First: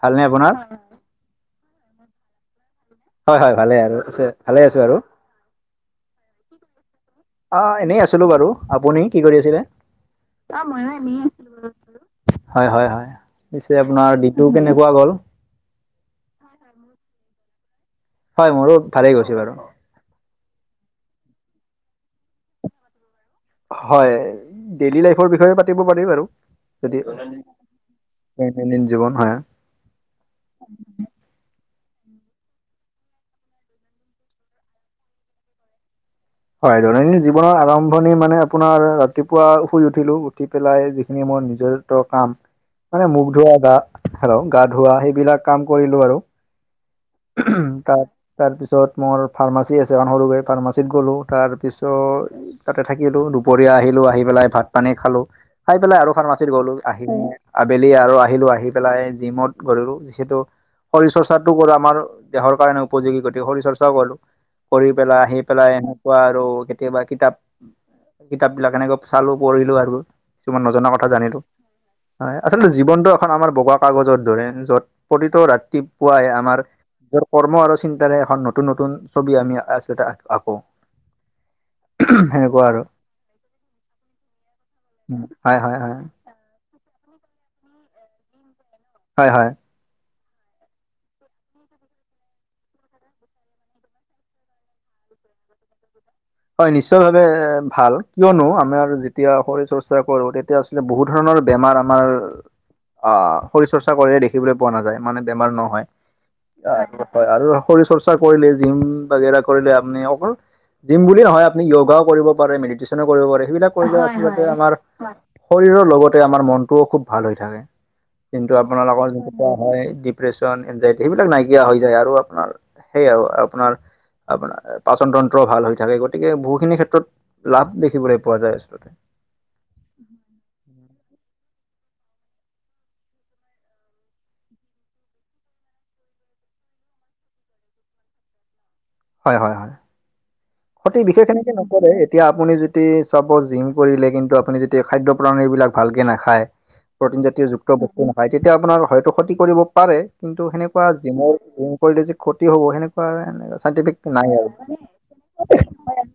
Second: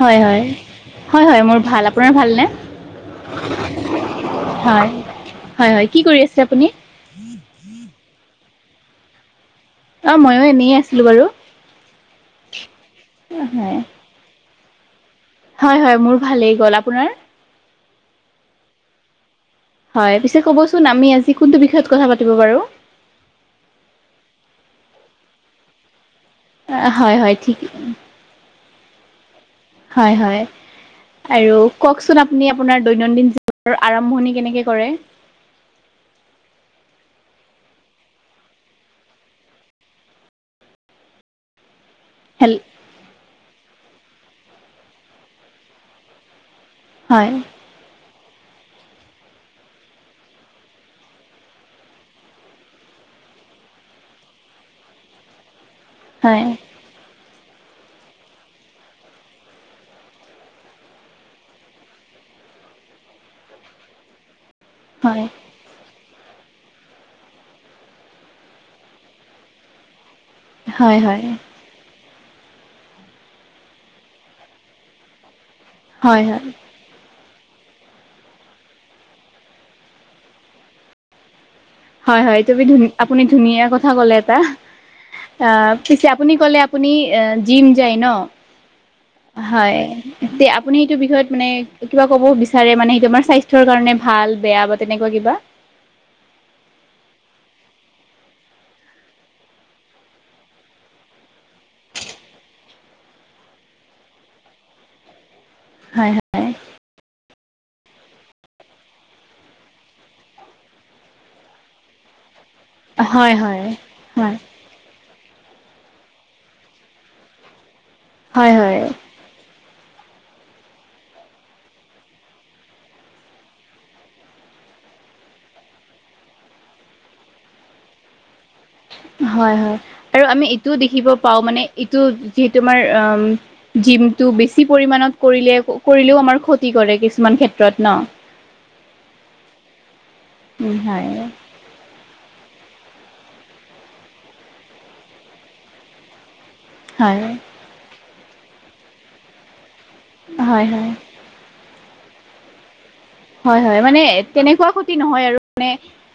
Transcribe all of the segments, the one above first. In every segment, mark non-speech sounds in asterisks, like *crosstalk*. হয় ভালনে হয়, আপোনাৰ? হয় হয় মোৰ ভাল। আপোনাৰ ভাল নে? হয় হয় ভালে আৰু আছে ভালে আছো হয় আৰু। হয় হয় কি কৰি আছে আপুনি? অ এনেই আছিলো বাৰু। আপুনি কি কৰি আছিলে? অ ময়ো অঁ এনেই মইও আছিলো এনে বাৰু আছিলোঁ। হয় হয় হয় পিছে হয় আপোনাৰ দি নটো কেনেকুৱা গ'ল? হয় হয় মোৰ ভালেই গ'ল। আপোনাৰ? হয় মোৰো ভালেই গৈছে বাৰু। হয় পিছে ক'বচোন আমি আজি কোনটো বিষয়ত কথা পাতিব পাৰোঁ হয় ডেইলি লাইফৰ বিষয়ে পাতিব পাৰি বাৰু যদি হয় হয় ঠিক দৈনন্দিন জীৱন হয় হয় হয়। আৰু কওকচোন আপুনি আপোনাৰ দৈনন্দিন জীৱনৰ আৰম্ভণি কেনেকে কৰে? হয় দৈনন্দিন জীৱনৰ আৰম্ভণি মানে আপোনাৰ ৰাতিপুৱা শুই উঠিলো উঠি পেলাই যিখিনি মই নিজৰ ত' কাম হেল মানে মুখ ধোৱা গা আৰু গা ধোৱা সেইবিলাক কাম কৰিলো আৰু হয় তাত তাৰ পিছত মোৰ ফাৰ্মাচী আছে এখন সৰুকৈ ফাৰ্মাচীত গ'লো তাৰপিছত তাতে থাকিলোঁ দুপৰীয়া আহিলোঁ আহি পেলাই ভাত পানী খালোঁ খাই পেলাই আৰু হয় ফাৰ্মাচীত গ'লো। আহিকিনে আবেলি আৰু আহিলো আহি পেলাই জিমত গলো যিহেতু শৰীৰ চৰ্চাটো কৰা আমাৰ দেহৰ কাৰণে উপযোগী গতিকে শৰীৰ চৰ্চাও কৰো কৰি পেলাই হয় আহি পেলাই কোৱা আৰু কেতিয়াবা কিতাপ কিতাপ বিলাক এনেকে চালো পঢ়িলো আৰু কিছুমান নজনা হয় কথা হয় জানিলো হয় আচলতে জীৱনটো এখন আমাৰ বগা কাগজৰ দৰে য'ত প্ৰতিটো ৰাতি হয় পুৱাই হয় আমাৰ নিজৰ কৰ্ম আৰু চিন্তাৰে এখন নতুন নতুন ছবি আমি আচলতে আঁকো। হয়, হয়, সেনেকুৱা তুমি আৰু আপুনি ধুনীয়া কথা কলে এটা উম, অ হয় হয় হয় পিছে আপুনি কলে আপুনি জিম যায় ন? হয়। তে আপুনি এইটো বিষয়ত মানে কিবা ক'ব বিচাৰে মানে সেইটো আমাৰ স্বাস্থ্যৰ কাৰণে ভাল বেয়া বা তেনেকুৱা কিবা? হয় নিশ্চয় ভাৱে এ ভাল কিয়নো আমাৰ যেতিয়া শৰীৰ চৰ্চা কৰো তেতিয়া বহুত ধৰণৰ বেমাৰ আমাৰ অঁ শৰীৰ চৰ্চা কৰিয়ে দেখিবলৈ পোৱা নাযায় মানে বেমাৰ নহয়। হয় হয়। *unintelligible* হয় আৰু শৰীৰ চৰ্চা কৰিলে, জিম বাগেৰা কৰিলে আপুনি অকল জিম বুলি নহয় আপুনি য়োগাও কৰিব পাৰে, মেডিটেশ্যন কৰিব হয় পাৰে, হয় সেইবিলাক *unintelligible* কৰিলে হয় আচলতে আমাৰ শৰীৰৰ লগতে আমাৰ মনটোও খুব ভাল হৈ থাকে। হয় হয় কিন্তু হয় আপোনালোকৰ *unintelligible* হয় ডিপ্ৰেচন, এনজাইটি সেইবিলাক নাইকিয়া হৈ যায় আৰু আপোনাৰ সেইয়া আৰু আপোনাৰ *unintelligible* আপোনাৰ পাচনতন্ত্ৰ ভাল হৈ থাকে। গতিকে বহুখিনি ক্ষেত্ৰত লাভ দেখিবলৈ পোৱা যায়, আচলতে। *unintelligible* হয়-হয়, আৰু আমি এইটোও দেখিব পাওঁ মানে এইটো যিহেতু আমাৰ আহ উম *unintelligible* জিমটো বেছি পৰিমানত কৰিলে-কৰিলেও আমাৰ ক্ষতি কৰে কিছুমান ক্ষেত্ৰত ন? *unintelligible* হয়-হয়-হয়। উম ক্ষতি হয় বিশেষ এনেকে নকৰে এতিয়া আপুনি যদি *unintelligible* যদি চাপ'জ জিম কৰিলে কিন্তু আপুনি যেতিয়া খাদ্য প্ৰণালীবিলাক ভালকে নাখায়, প্ৰটিন হয় জাতীয় *unintelligible* *unintelligible* বস্তু নাখায় তেতিয়া আপোনাৰ হয়তো ক্ষতি কৰিব পাৰে কিন্তু হয় সেনেকুৱা হয় জিমৰ কৰিলে যে ক্ষতি হ'ব সেনেকুৱা হয় হয় মানে চাইণ্টিফিক নাই আৰু। তেনেকুৱা ক্ষতি *unintelligible* নহয় আৰু মানে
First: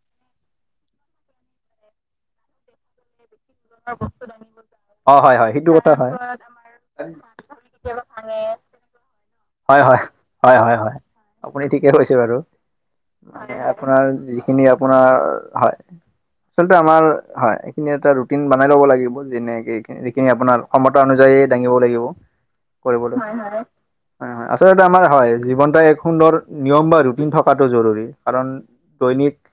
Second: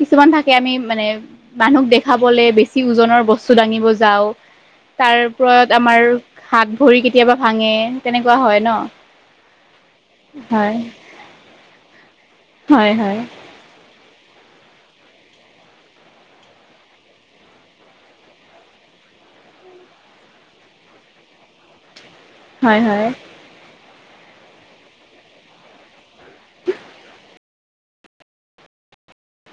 কিছুমান থাকে আমি মানে মানুহক দেখাবলে বেছি ওজনৰ বস্তু *unintelligible* *unintelligible* বস্তু দাঙিব যাওঁ, অ তাৰ হয় হয় সেইটো ওপৰত কথা আমাৰ হয়। হাত ভৰি কেতিয়াবা ভাঙে তেনেকুৱা হয় ন? *unintelligible* হয় হয়-হয়-হয়-হয়-হয়। *unintelligible* আপুনি ঠিকে কৈছে বাৰু হয় হয় মানে আপোনাৰ যিখিনি আপোনাৰ হয় *unintelligible* আচলতে আমাৰ হয় এইখিনি এটা ৰুটিন বনাই ল'ব লাগিব যেনেকে এই যিখিনি আপোনাৰ *unintelligible* সমতা অনুযায়ী দাঙিব লাগিব, হয় হয় কৰিবলৈ। *unintelligible* হয়-হয়। আচলতে আমাৰ হয় জীৱনটো এক সুন্দৰ নিয়ম বা ৰুটিন থকাটো জৰুৰী কাৰণ *unintelligible* দৈনিক *inaudible*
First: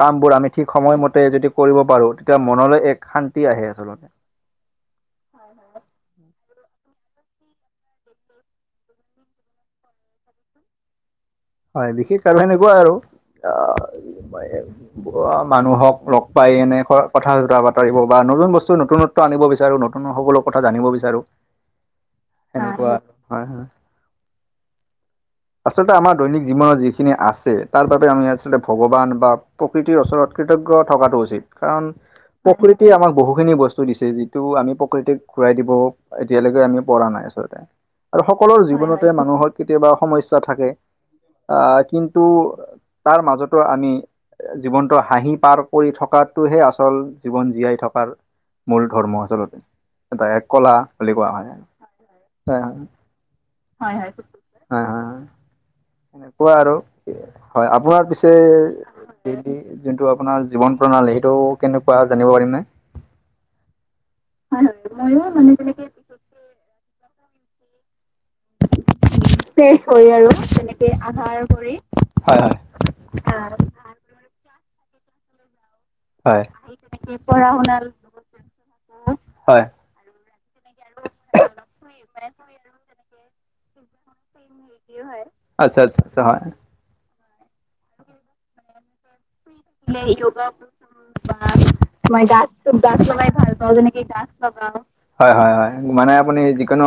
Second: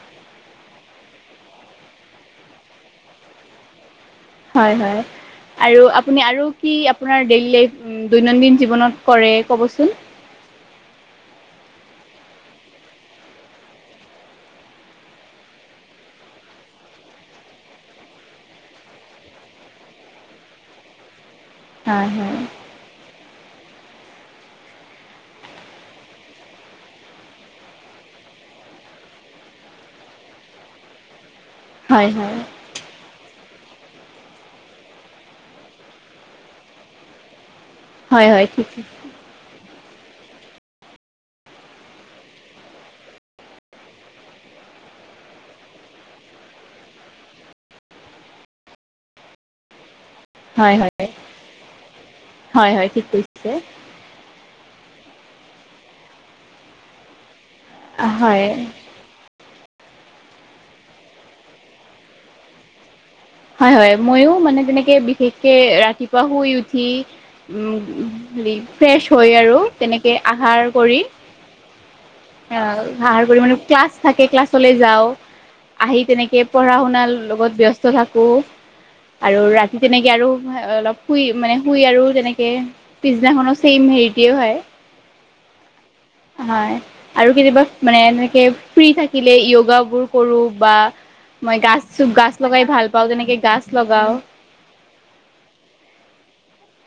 কামবোৰ আমি ঠিক সময়মতে যদি কৰিব পাৰোঁ, তেতিয়া মনলৈ এক শান্তি আহে আচলতে। হয়-হয়। *inaudible* আৰু আপুনি আৰু কি আপোনাৰ ডেইলি লাইফ দৈনন্দিন জীৱনত কৰে ক'বচোন? *unintelligible* হয়। বিশেষ কাৰণ সেনেকুৱা আৰু আহ *unintelligible* *unintelligible* মানুহক লগ পাই কিনে কথা-চথা পাতিবৰ বা নতুন বস্তু নতুনত *unintelligible* আনিব বিচাৰো, নতুন সকলো কথা জানিব বিচাৰো। হয়-হয়। *unintelligible* তেনেকুৱা *unintelligible* হয়-হয়। আচলতে আমাৰ দৈনিক জীৱনত যিখিনি আছে, তাৰ বাবে আমি আচলতে ভগৱান বা *unintelligible* প্ৰকৃতিৰ ওচৰত কৃতজ্ঞ থকাটো উচিত, কাৰণ হয় হয় প্ৰকৃতি *inaudible* প্ৰকৃতিয়ে আমাক বহুখিনি বস্তু দিছে, যিটো আমি প্ৰকৃতিক ঘূৰাই দিব *unintelligible* এতিয়ালৈকে আমি পৰা নাই আচলতে আৰু হয় হয় সকলো ঠিক জীৱনতে মানুহৰ কেতিয়াবা সমস্যা *unintelligible* সমস্যা থাকে *inaudible* আহ কিন্তু তাৰ মাজতো আমি জীৱনটো হাঁহি পাৰ কৰি থকাটোহে আচল জীৱন জীয়াই থকাৰ *unintelligible* মূল ধৰ্ম আচলতে, এটা এক কলা বুলি কোৱা হয়। *unintelligible* হয়-হয়, ঠিক কৈছে। হয়-হয়। *unintelligible* হয়-হয় এনেকুৱা আৰু হয়, আপোনাৰ পিছে *unintelligible* হয় *unintelligible* যোনটো আপোনাৰ জীৱন প্ৰণালী সেইটো কেনেকুৱা জানিব পাৰিম নে? হয়-হয়। ময়ো মানে তেনেকে বিশেষকে ৰাতি *unintelligible* ৰাতিপুৱা শুই উঠি *unintelligible* উম-উম *unintelligible* ফ্ৰেছ হৈ আৰু তেনেকে আহাৰ কৰি *unintelligible* হয় হয় আহ *unintelligible* ধাৰ কৰি মানে ক্লাছ থাকে ক্লাছ। ক্লাছলে যাওঁ, আহি তেনেকে হয় পঢ়াশুনাৰ লগত ব্যস্ত থাকোঁ। *unintelligible* আৰু হয় ৰাতি তেনেকে আৰু অলপ শুই মানে শুই আৰু তেনেকে *unintelligible* পিছদিনা খনো চেইম সেইটোৱে হয়। সেইটোৱে হয়। আচ্ছা-আচ্ছা হয়। হয়। আৰু কেতিয়াবা মানে এনেকে ফ্ৰি থাকিলে য যৌগাবোৰ কৰো বা মই গছ-গছ লগাই ভাল পাওঁ তেনেকে গাছ লগাও হয়-হয়-হয়, মানে আপুনি যিকোনো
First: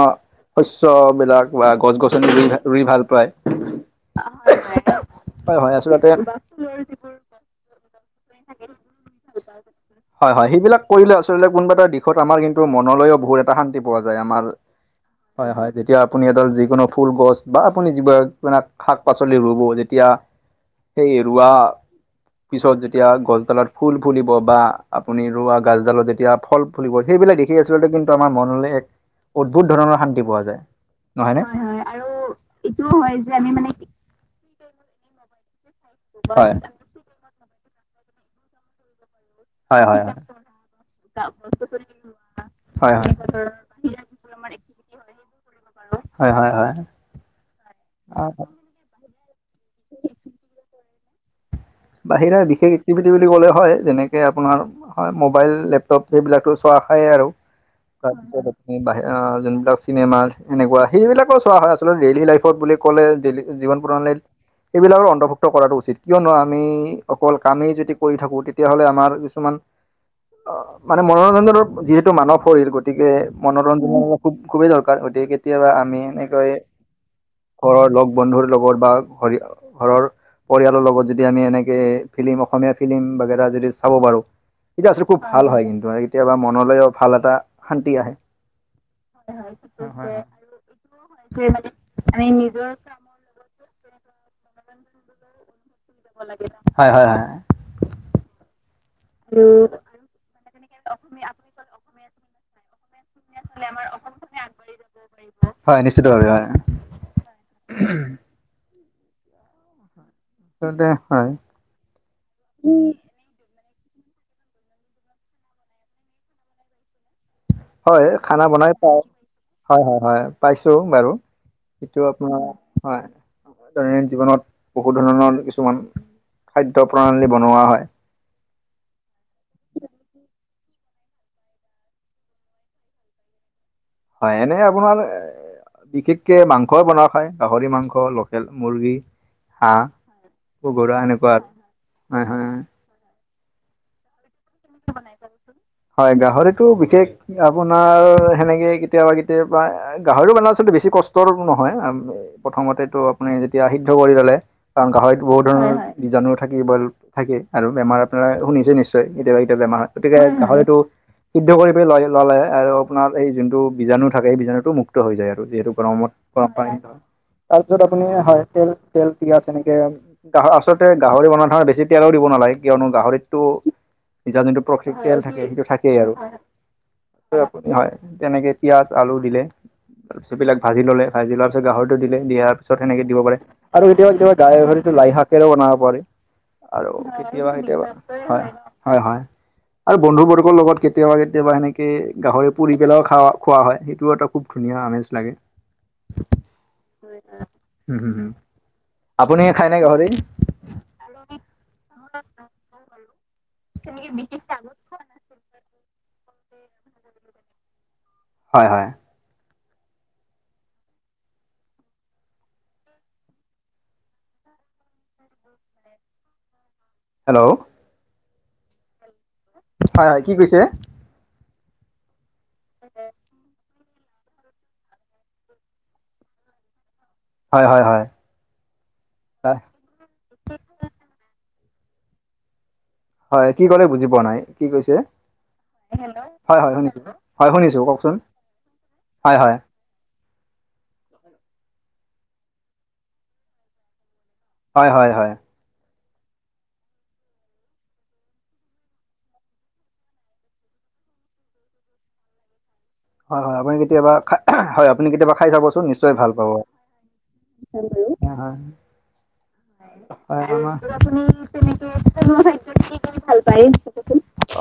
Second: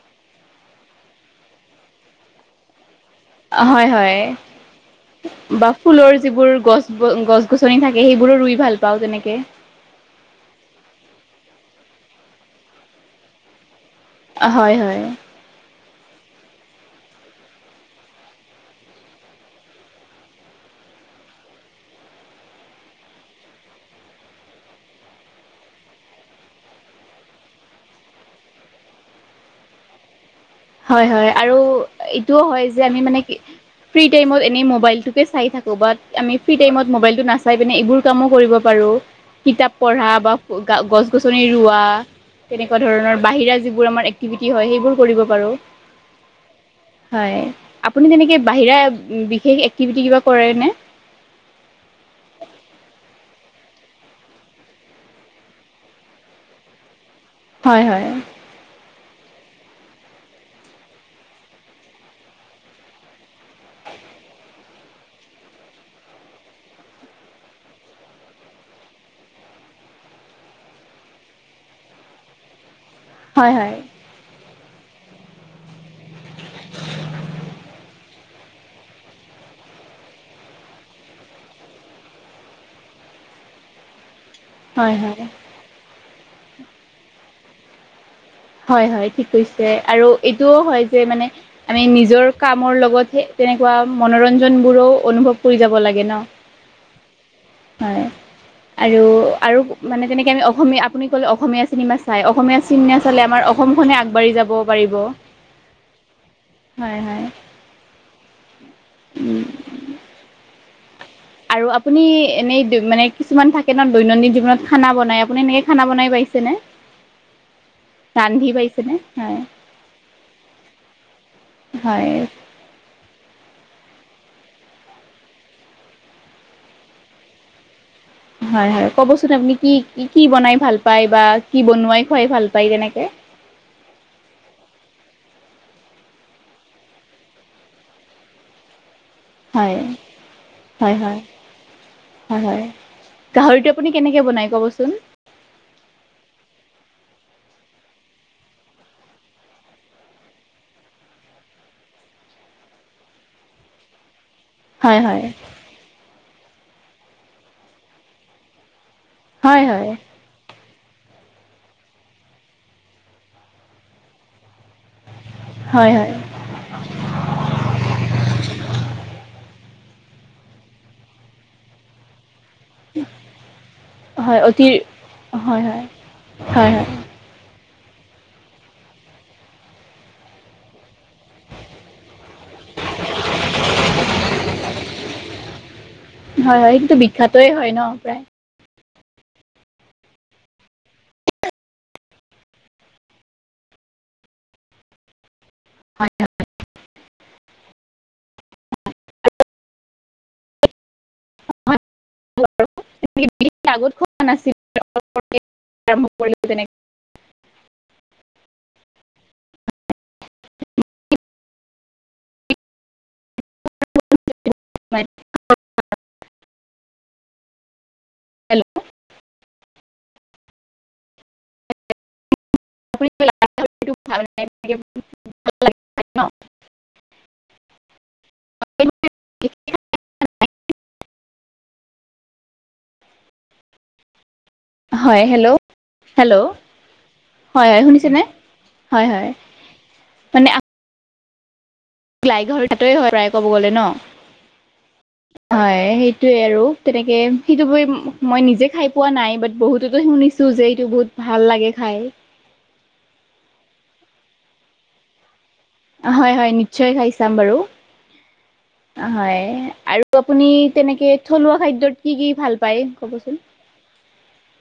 শস্যবিলাক বা গছ-গছনি ৰুই, ৰুই ভাল পায়। অ' হয়-হয় হয় বা হয় আচলতে ফুলৰ যিবোৰ গছ গছ-গছনি থাকে, সেইবোৰো ৰুই ভাল পাওঁ তেনেকে। হয়-হয়, সেইবিলাক কৰিলে আচলতে কোনোবা এটা দিশত আমাৰ কিন্তু মনলৈও বহুত এটা শান্তি পোৱা যায় আমাৰ হয় হয় হয়-হয় তেতিয়া আপুনি এডাল যিকোনো ফুল গছ বা আপুনি যিবিলাক শাক-পাচলি ৰুব যেতিয়া সেই ৰোৱা পিছত যেতিয়া গছডালত ফুল ফুলিব বা আপুনি ৰোৱা গছডালত যেতিয়া ফল ফুলিব, সেইবিলাক দেখি আচলতে কিন্তু আমাৰ মনলে এক অদ্ভুত ধৰণৰ শান্তি পোৱা যায়। হয়-হয় নহয়নে? আৰু এইটোও হয় যে আমি মানে কি ফ্ৰী টাইমত এনে মোবাইলটোকে চাই থাকো। বা আমি হয়। ফ্ৰী টাইমত মবাইলটো নাচাওঁ। চাই পিনে এইবোৰ কামো কৰিব পাৰো কিতাপ হয় হয় পঢ়া হয়। বা গছ-গছনি ৰোৱা। তেনেকুৱা হয় হয়। ধৰণৰ বাহিৰা যিবোৰ আমাৰ এক্টিভিটি হয় সেইবোৰ কৰিব পাৰোঁ। হয় হয় হয় হয়। আপুনি তেনেকে বাহিৰা বিশেষ এক্টিভিটি কিবা কৰে ন? বাহিৰে বিশেষ এক্টিভিটি বুলি ক'লে হয় যেনেকে আপোনাৰ হয় মোবাইল, লেপটপ সেইবিলাকো চোৱা হয় আৰু। হয় হয় এই বাহিৰত যোনবিলাক চিনেমা এনেকুৱা সেইবিলাকো চোৱা হয়। আচলতে ডেইলি লাইফত বুলি ক'লে জীৱন প্ৰণালী এইবিলাকৰ অন্তৰ্ভুক্ত কৰাটো উচিত। কিয়নো আৰু আমি অকল কামেই যদি কৰি থাকো, তেতিয়া হ'লে আমাৰ কিছুমান অ' মানে মনোৰঞ্জনৰ যিহেতু মানৱ শৰীৰ গতিকে হয় হয় মনোৰঞ্জনৰ খুব খুবেই দৰকাৰ গতিকে কেতিয়াবা আমি এনেকৈ ঘৰৰ লগ বন্ধুৰ লগত বা ঘৰৰ পৰিয়ালৰ লগত যদি যদি আমি এনেকে ফিলিম, অসমীয়া ফিলিম বাগেৰা যদি চাব পাৰো, এতিয়া আচলতে খুব ভাল হয় কিন্তু। কেতিয়াবা মনলৈও ভাল এটা শান্তি আহে। হয় হয় ঠিক কৈছে আৰু এইটোও হয় যে মানে আমি নিজৰ কামৰ লগতহে তেনেকুৱা মনোৰঞ্জন বোৰো অনুভৱ কৰি যাব লাগে। ন যাব লাগে। হয় হয় হয়। হয় আৰু আৰু মানে তেনেকে আমি অসমীয়া আপুনি ক'লে অসমীয়া চিনেমা চাই অসমীয়া চিন নাচালে আমাৰ অসমখনে আগবাঢ়ি যাব পাৰিব। হয় হয় উম উম হয় দে হয় আৰু আপুনি এনেই মানে কিছুমান থাকে ন দৈনন্দিন জীৱনত খানা বনাই, আপুনি এনেকে খানা বনাই পাইছেনে? হয় খানা ৰান্ধি বনাই পা পাইছেনে হয় হয় হয় পাইছো বাৰু। এইটো হয় আপোনাৰ হয় দৈনন্দিন জীৱনত বহু ধৰণৰ কিছুমান খাদ্য প্ৰণালী বনোৱা হয়। হয়, হয় কবচোন আপুনি কি কি বনাই ভাল পায় বা কি বনোৱাই খুৱাই ভাল পায় তেনেকে। হয়। এনেই আপোনাৰ *unintelligible* বিশেষকে মাংসই বনোৱা হয়। গাহৰি মাংস, লোকেল মুৰ্গী। *unintelligible* হয় হাঁহ *unintelligible* হয় পগৰা হয় এনেকুৱাত হয় হয় হয়-হয়-হয়। গাহৰিটো আপুনি কেনেকে বনায় ক'ব চোন? *unintelligible* হয়, গাহৰিটো বিশেষ আপোনাৰ সেনেকে কেতিয়াবা-কেতিয়াবা *unintelligible* গাহৰি বনোৱা আচলতে বেছি কষ্টৰ নহয়। প্ৰথমতেটো আপুনি যেতিয়া সিদ্ধ কৰি ললে *unintelligible* কাৰণ হয় হয় গাহৰিতো বহুত ধৰণৰ বীজাণু থাকে, বইল থাকে আৰু বেমাৰৰ পৰা *unintelligible* শুনিছে নিশ্চয় কেতিয়াবা *unintelligible* হয় বেমাৰ, হয় গতিকে গাহৰিটো *unintelligible* সিদ্ধ কৰি পেলাই লয় ল'লে আৰু আপোনাৰ এই যোনটো বজাণু থাকে এই বীজাণুটো মুক্ত *unintelligible* মুক্ত হৈ যায় আৰু যিহেতু হয় গৰমত হয় গৰম পানী *unintelligible* তাৰপিছত আপুনি হয়, তেল-তেল, পিয়াজ এনেকে *unintelligible* গাহ *unintelligible* আচলতে গাহৰি বনোৱা ধৰণে *inaudible* বেছি তেলও দিব নালাগে, কিয়নো গাহৰিতটো *unintelligible* হয় এতিয়া যোনটো অতি *unintelligible* থাকে, হয় সেইটো হয় থাকেই আৰু। হয় হয় হয়, তেনেকে পিয়াজ, আলু দিলে তাৰপিছত এইবিলাক ভাজি ললে *unintelligible* ভাজি লোৱাৰ পিছত গাহৰিটো দিলে, দিয়াৰ পিছত সেনেকে দিব পাৰে। *unintelligible* আৰু কেতিয়াবা-কেতিয়াবা গাহৰিটো লাই শাক শাকেৰেও বনাব পাৰি। হয়-হয়। *unintelligible* এইটোতো বিষাক্ত‌ই হয় ন' প্ৰায়। হয়-হয়। আৰু বন্ধু বৰ্গৰ লগত কেতিয়াবা-কেতিয়াবা এনেকে গাহৰি পুৰি পেলাইও খাৱা খোৱা হয়। সেইটোও এটা খুব *unintelligible* ধুনীয়া আমেজ লাগে। *inaudible* *unintelligible* উম-উম *inaudible* আপুনি খাই নে গাহৰি? *unintelligible* আগত খোৱা নাছিলোঁ *unintelligible* পতককে আৰম্ভ কৰিলোঁ তেনেকে হয়-হয়। *unintelligible* হেল্ল'? *inaudible* হয়-হয়। কি কৈছে? আপুনি কিবা *unintelligible* হয়-হয়-হয়। হয়। কি ক'লে বুজি পোৱা নাই? *inaudible* কি কৈছে? *unintelligible* হয় হেল্ল' হেল্ল' হয়-হয় শুনিছো। হয় শুনিছোঁ, কওক চোন? হয়-হয়। মানে *unintelligible* *unintelligible* ঘৰ *unintelligible* হয় প্ৰায় ক'ব গ'লে ন'? হয়-হয়-হয়। হয়, সেইটোৱেই আৰু তেনেকে সেইটো *unintelligible* মই নিজে খাই পোৱা নাই, বাট বহুতেতো শুনিছোঁ *unintelligible* শুনিছোঁ যে এইটো বহুত ভাল লাগে খায়। হয়-হয় আপুনি কেতিয়াবা *unintelligible* হয় আপুনি কেতিয়াবা খাই চাব চোন। *unintelligible* নিশ্চয় ভাল হয় পাব। *inaudible* হয় নিশ্চয় খাই চাম বাৰু *unintelligible* হয় আৰু আপুনি তেনেকে আপুনি থলুৱা খাদ্যত কি কি ভাল পায় তেনেকে *unintelligible* ক'বচোন ভাল পায়?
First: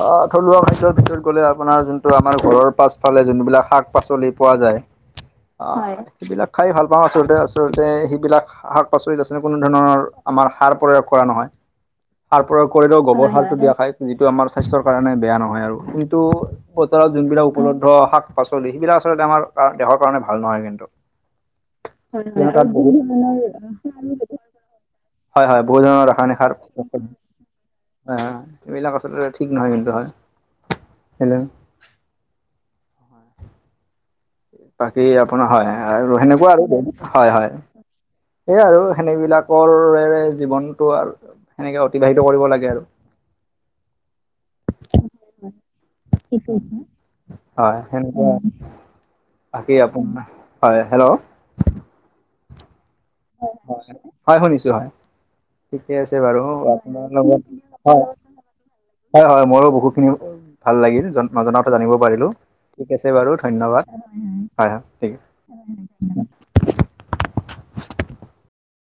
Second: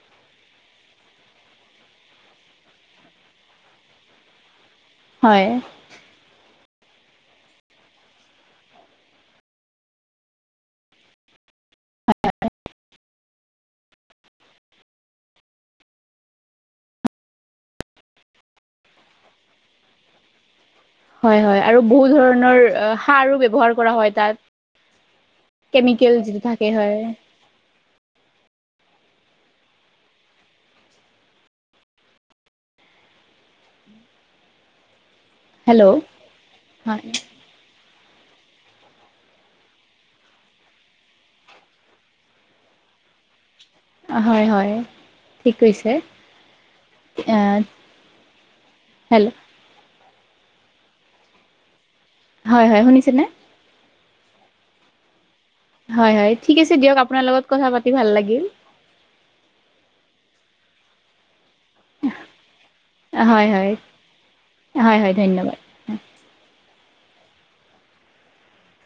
অ থলুৱা খাদ্য ভিতৰত গ'লে আপোনাৰ যোনটো আমাৰ ঘৰৰ পাচ *unintelligible* পাছফালে যোনবিলাক শাক-পাচলি পোৱা যায়। *unintelligible* হয়। *unintelligible* অ *unintelligible* সেইবিলাক খাই ভাল পাওঁ, আচলতে-আচলতে সেইবিলাক শাক-পাচলিত আচলতে কোনো ধৰণৰ আমাৰ সাৰ প্ৰয়োগ কৰা নহয়। *unintelligible* সাৰ প্ৰয়োগ কৰিলেও গোবৰ সাৰটো দিয়া হয়। যিটো আমাৰ স্বাস্থ্যৰ কাৰণে বেয়া নহয় আৰু কিন্তু *unintelligible* বতৰত যোনবিলাক উপলব্ধ শাক-পাচলি সেইবিলাক আচলতে আমাৰ দেহৰ কাৰণে ভাল নহয় কিন্তু। হয় হয় আৰু বহু *unintelligible* হয়, ধৰণৰ কেনেকা আছ? অ, আজি কি‌ সাৰো ব্যৱহাৰ কৰা হয় বনালি? তাত হয় - হয় বহুত ধৰণৰ কেমিকেল ৰাসায়নিক যিটো সাৰ', থাকে হয় অ' এইবিলাক আচলতে ঠিক নহয় কিন্তু হয়, হ'লেও', বাকী আপোনাৰ হয় -হয় হেল্ল' আৰু সেনেকুৱা আৰু হয় - হয়', সেয়াই আৰু সেনে বিলাকৰ ৰেৰেৰে', জীৱনটো আৰু সেনেকে অতিবাহিত কৰিব লাগে আৰু', অহ', -হয় - হয়', ঠিক কৈছে কি কৰিছা? অ, হয়, হয় নেকি অহ', হেল্ল' বাকী আপোনাৰ, হয়, হেল্ল', হয় - হয়, শুনিছে নে? হেল্ল', অ', হয়, হয় শুনিছোঁ হয়', ঠিকে হয় আছে হয় বাৰু, ঠিক আছে দিয়ক আপোনাৰ লগত পাতি কথা', ভাল লাগিল হয় - হয় মোৰো বহুখিনি এই ভাল লাগিল জন', নজনাওঁতো জানিব পাৰিলোঁ, ঠিক আছে বাৰু হয় হয় ধন্যবাদ, হয় - হয় ঠিক আছে', উমউম',